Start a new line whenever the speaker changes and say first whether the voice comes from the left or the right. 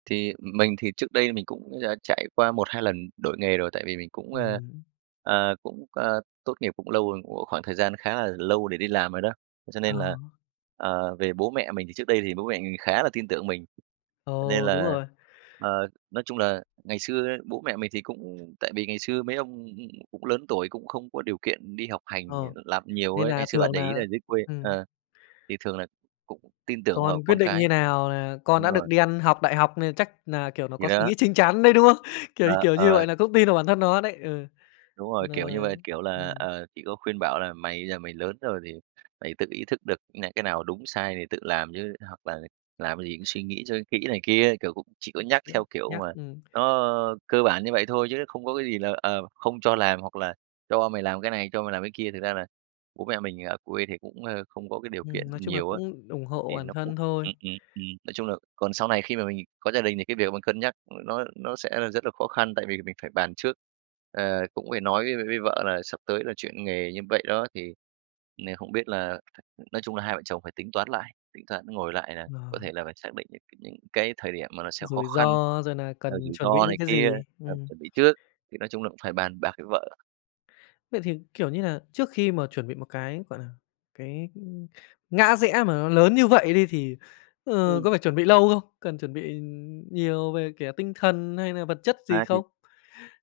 right: Thì mình thì trước đây mình cũng dã trải qua 1-2 lần đổi nghề rồi, tại vì mình cũng,
left: Ừm
right: ơ,
left: hứm.
right: à, cũng, c tốt nghiệp cũng lâu rồi, cũng có khoảng thời gian khá là lâu để đi làm rồi đó, thế cho
left: Ờ.
right: nên là, ờ, về bố mẹ mình thì trước đây thì bố mẹ mình khá là tin tưởng mình. Cho nên
left: Ồ! Đúng
right: là,
left: rồi.
right: ờ, nói chung là ngày xưa bố mẹ mình thì cũng tại vì ngày xưa mấy ông cũng lớn tuổi cũng không có điều kiện đi học hành,
left: Ờ.
right: ờ, làm nhiều
left: Nên
right: ấy,
left: nà
right: ngày xưa bạn
left: thường
right: để ý
left: nà
right: là dưới quê,
left: ừm.
right: ờ, thì thường là cũng tin tưởng
left: Còn
right: vào
left: quyết
right: con
left: định
right: cái.
left: như nào là con
right: Đúng
left: đã được
right: rồi.
left: đi ăn học đại học nên chắc nà, kiểu, nó
right: Thì
left: có suy
right: đó.
left: nghĩ chín chắn đấy, đúng không? Kiểu
right: Ờ,
left: kiểu như
right: ờ.
left: vậy, là cũng tin vào bản thân nó đấy. Ừ,
right: Đúng
left: thì
right: rồi,
left: nà
right: kiểu như vậy, kiểu là,
left: ừm
right: ờ, chỉ có khuyên bảo là "Mày bây giờ mày lớn rồi thì mày tự ý thức được này, cái nào đúng sai thì tự làm chứ, hoặc là làm cái gì cũng suy nghĩ cho kỹ" này kia, kiểu, cũng chỉ có nhắc, theo
left: [unintelligible]
right: kiểu
left: nhắc,
right: mà,
left: ưm
right: nó cơ bản như vậy thôi chứ nó không có cái gì là, ờ, không cho làm hoặc là cho mày làm cái này, cho mày làm cái kia. Thực ra là bố mẹ mình ở quê thì cũng, ơ, không có cái điều kiện
left: Ừm, nói chung là
right: nhiều á,
left: cũng ủng hộ
right: thì
left: bản
right: nó cũng
left: thân thôi.
right: ừm, ừm, ừm. Nói chung là còn sau này khi mà mình có gia đình thì cái việc mình cân nhắc nó nó sẽ là rất là khó khăn, tại vì mình phải bàn trước, ờ, cũng phải nói với với với vợ là sắp tới là chuyển nghề như vậy đó, thì n không biết là nói chung là hai vợ chồng phải tính toán lại, tính toán ngồi lại là có
left: Ờ.
right: thể là phải xác định được cái những cái thời điểm mà nó sẽ khó
left: Rủi
right: khăn,
left: ro, rồi nà
right: rồi
left: cần
right: rủi
left: chuẩn bị
right: ro này
left: những cái
right: kia
left: gì,
right: cần
left: ừm.
right: chuẩn bị trước, thì nói chung là cũng phải bàn bạc với vợ.
left: Vậy thì, kiểu như nà, trước khi mà chuẩn bị một cái, gọi là, cái, ưm, ngã rẽ mà nó lớn như vậy đi thì, ờ,
right: Ừm.
left: có phải chuẩn bị lâu không? Cần chuẩn bị nhiều về, kiểu, tinh thần hay là vật chất gì
right: À, thì
left: không?